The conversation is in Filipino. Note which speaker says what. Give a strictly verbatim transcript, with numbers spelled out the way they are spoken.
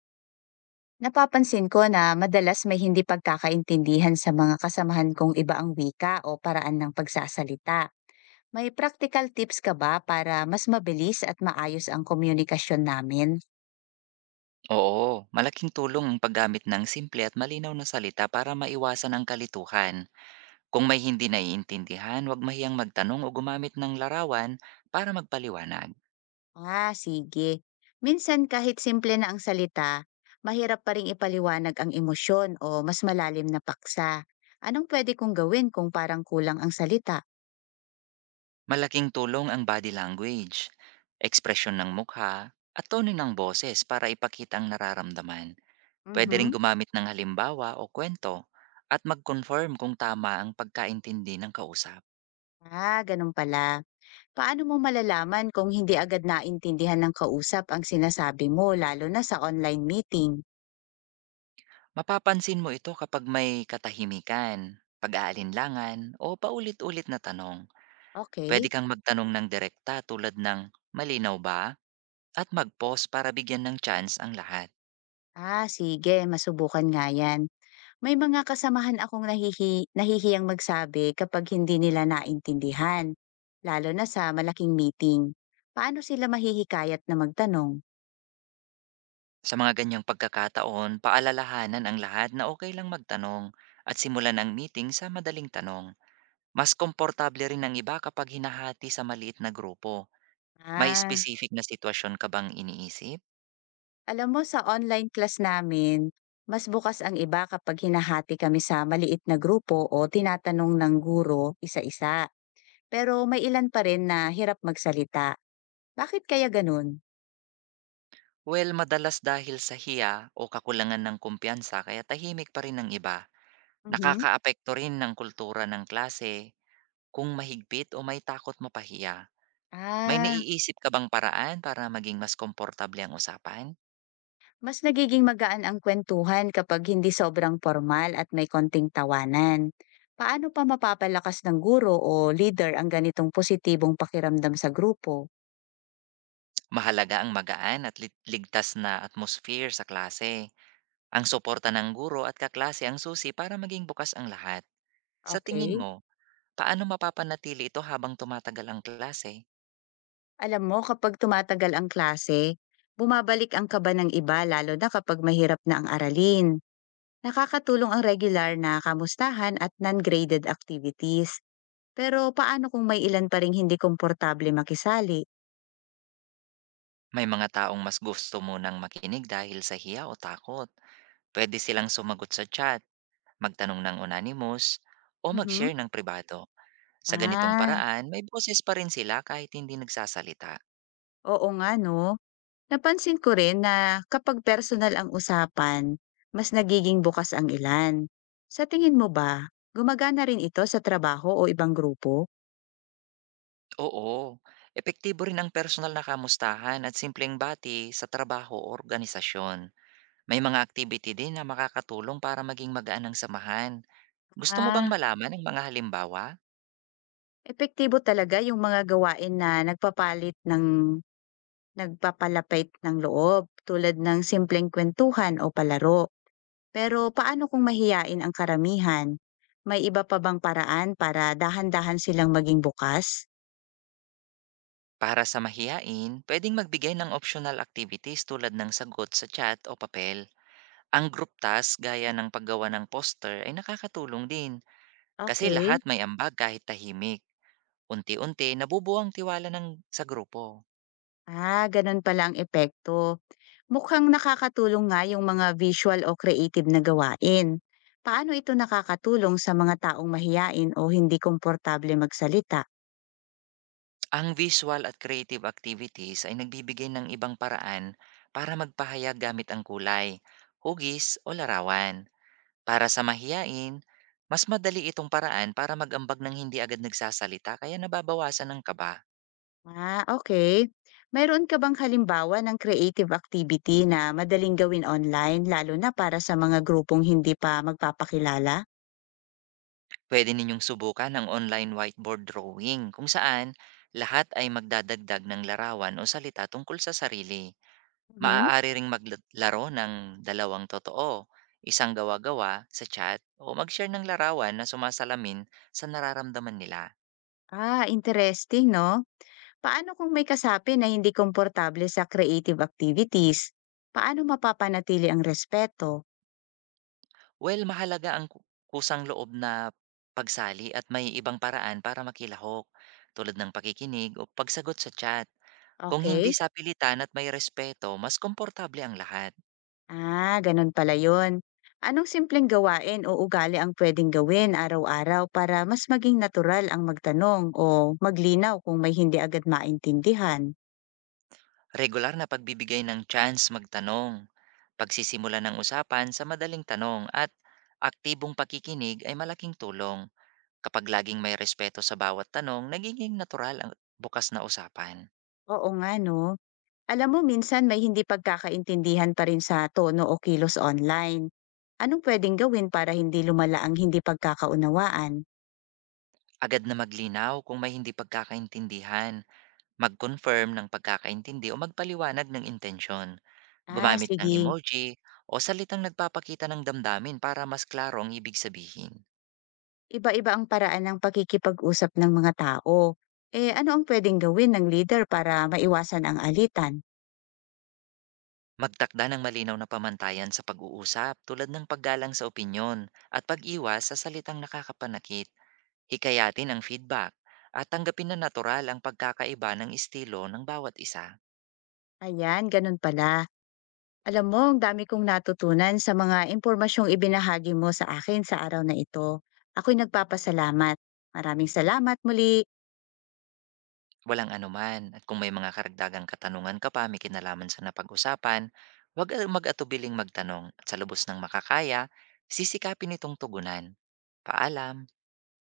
Speaker 1: Napapansin ko na madalas may hindi pagkakaintindihan sa mga kasamahan kong iba ang wika o paraan ng pagsasalita. May practical tips ka ba para mas mabilis at maayos ang komunikasyon namin?
Speaker 2: Oo, malaking tulong ang paggamit ng simple at malinaw na salita para maiwasan ang kalituhan. Kung may hindi naiintindihan, huwag mahiyang magtanong o gumamit ng larawan para magpaliwanag.
Speaker 1: Ah, sige. Minsan kahit simple na ang salita, mahirap pa rin ipaliwanag ang emosyon o mas malalim na paksa. Anong pwede kong gawin kung parang kulang ang salita?
Speaker 2: Malaking tulong ang body language, ekspresyon ng mukha, at tono ng boses para ipakita ang nararamdaman. Pwede rin
Speaker 1: Mhm.
Speaker 2: gumamit ng halimbawa o kwento at mag-confirm kung tama ang pagkaintindi ng kausap.
Speaker 1: Ah, ganun pala. Paano mo malalaman kung hindi agad naintindihan ng kausap ang sinasabi mo lalo na sa online meeting?
Speaker 2: Mapapansin mo ito kapag may katahimikan, pag-aalinlangan o paulit-ulit na tanong. Pwede
Speaker 1: Okay.
Speaker 2: kang magtanong ng direkta tulad ng malinaw ba at mag-pause para bigyan ng chance ang lahat.
Speaker 1: Ah, sige, masubukan nga 'yan. May mga kasamahan akong nahihi nahihiyang magsabi kapag hindi nila naintindihan, lalo na sa malaking meeting. Paano sila mahihikayat na magtanong?
Speaker 2: Sa mga ganyang pagkakataon, paalalahanan ang lahat na okay lang magtanong at simulan ang meeting sa madaling tanong. Mas komportable rin ang iba kapag hinahati sa maliit na grupo. May
Speaker 1: Ah,
Speaker 2: specific na sitwasyon ka bang iniisip?
Speaker 1: alam mo, sa online class namin, mas bukas ang iba kapag hinahati kami sa maliit na grupo o tinatanong ng guro isa-isa. Pero may ilan pa rin na hirap magsalita. Bakit kaya ganun?
Speaker 2: Well, madalas dahil sa hiya o kakulangan ng kumpiyansa kaya tahimik pa rin ang iba.
Speaker 1: Mhm.
Speaker 2: Nakakaapekto rin ng kultura ng klase kung mahigpit o may takot mapahiya. May
Speaker 1: Ah,
Speaker 2: naiisip ka bang paraan para maging mas komportable ang usapan?
Speaker 1: mas nagiging magaan ang kwentuhan kapag hindi sobrang formal at may konting tawanan. Paano pa mapapalakas ng guro o leader ang ganitong positibong pakiramdam sa grupo?
Speaker 2: Mahalaga ang magaan at lit- ligtas na atmosphere sa klase. Ang suporta ng guro at kaklase ang susi para maging bukas ang lahat. Sa tingin
Speaker 1: Okay.
Speaker 2: mo, paano mapapanatili ito habang tumatagal ang klase?
Speaker 1: Alam mo, kapag tumatagal ang klase, bumabalik ang kaba ng iba lalo na kapag mahirap na ang aralin. Nakakatulong ang regular na kamustahan at non-graded activities. Pero paano kung may ilan pa ring hindi komportable makisali?
Speaker 2: May mga taong mas gusto munang makinig dahil sa hiya o takot. Pwede silang sumagot sa chat, magtanong ng anonymous, o
Speaker 1: Mhm.
Speaker 2: mag-share ng pribado. Sa ganitong
Speaker 1: Ah,
Speaker 2: paraan, may boses pa rin sila kahit hindi nagsasalita.
Speaker 1: oo nga 'no. Napansin ko rin na kapag personal ang usapan, mas nagiging bukas ang ilan. Sa tingin mo ba, gumagana rin ito sa trabaho o ibang grupo?
Speaker 2: Oo, epektibo rin ang personal na kamustahan at simpleng bati sa trabaho o organisasyon. May mga activity din na makakatulong para maging magaan ang samahan. Gusto mo bang
Speaker 1: Ah,
Speaker 2: malaman ang mga halimbawa?
Speaker 1: epektibo talaga yung mga gawain na nagpapalit ng nagpapalapit ng loob tulad ng simpleng kwentuhan o palaro. Pero paano kung mahiyain ang karamihan? May iba pa bang paraan para dahan-dahan silang maging bukas?
Speaker 2: Para sa mahiyain, pwedeng magbigay ng optional activities tulad ng sagot sa chat o papel. Ang group task gaya ng paggawa ng poster ay nakakatulong din kasi
Speaker 1: Okay.
Speaker 2: lahat may ambag kahit tahimik. Unti-unti nabubuo ang tiwala ng sa grupo.
Speaker 1: Ah, ganun pala ang epekto. Mukhang nakakatulong nga yung mga visual o creative na gawain. Paano ito nakakatulong sa mga taong mahiyain o hindi komportable magsalita?
Speaker 2: Ang visual at creative activities ay nagbibigay ng ibang paraan para magpahayag gamit ang kulay, hugis o larawan. Para sa mahiyain, mas madali itong paraan para magambag ng hindi agad nagsasalita kaya nababawasan ang kaba.
Speaker 1: Ah, okay. Mayroon ka bang halimbawa ng creative activity na madaling gawin online lalo na para sa mga grupong hindi pa magpapakilala?
Speaker 2: Puwede ninyong subukan ang online whiteboard drawing kung saan lahat ay magdadagdag ng larawan o salita tungkol sa sarili.
Speaker 1: Mhm.
Speaker 2: Maaari ring maglaro ng dalawang totoo, isang gawa-gawa sa chat o mag-share ng larawan na sumasalamin sa nararamdaman nila.
Speaker 1: Ah, interesting, no? Paano kung may kasapi na hindi komportable sa creative activities? Paano mapapanatili ang respeto?
Speaker 2: Well, mahalaga ang ku- kusang loob na pagsali at may ibang paraan para makilahok tulad ng pakikinig o pagsagot sa chat. Kung hindi
Speaker 1: Okay?
Speaker 2: sapilitan at may respeto, mas komportable ang lahat.
Speaker 1: Ah, ganun pala yun. Anong simpleng gawain o ugali ang pwedeng gawin araw-araw para mas maging natural ang magtanong o maglinaw kung may hindi agad maintindihan?
Speaker 2: Regular na pagbibigay ng chance magtanong, pagsisimula ng usapan sa madaling tanong at aktibong pakikinig ay malaking tulong. Kapag laging may respeto sa bawat tanong, nagiging natural ang bukas na usapan.
Speaker 1: Oo nga, no? Alam mo, minsan may hindi pagkakaintindihan pa rin sa tono o kilos online. Anong pwedeng gawin para hindi lumala ang hindi pagkakaunawaan?
Speaker 2: Agad na maglinaw kung may hindi pagkakaintindihan, mag-confirm ng pagkakaintindi o magpaliwanag ng intensyon.
Speaker 1: Ah,
Speaker 2: Gumamit ng
Speaker 1: sige.
Speaker 2: emoji o salitang nagpapakita ng damdamin para mas klaro ang ibig sabihin.
Speaker 1: Iba-iba ang paraan ng pakikipag-usap ng mga tao. Eh, ano ang pwedeng gawin ng leader para maiwasan ang alitan?
Speaker 2: Magtakda ng malinaw na pamantayan sa pag-uusap tulad ng paggalang sa opinyon at pag-iwas sa salitang nakakapanakit. Hikayatin ang feedback at tanggapin na natural ang pagkakaiba ng estilo ng bawat isa.
Speaker 1: Ayan, ganun pala. Alam mo, ang dami kong natutunan sa mga impormasyong ibinahagi mo sa akin sa araw na ito. Ako'y nagpapasalamat. Maraming salamat muli.
Speaker 2: Walang anuman at kung may mga karagdagang katanungan ka pa may kinalaman sa napag-usapan, huwag mag-atubiling magtanong at sa lubos ng makakaya, sisikapin itong tugunan. Paalam!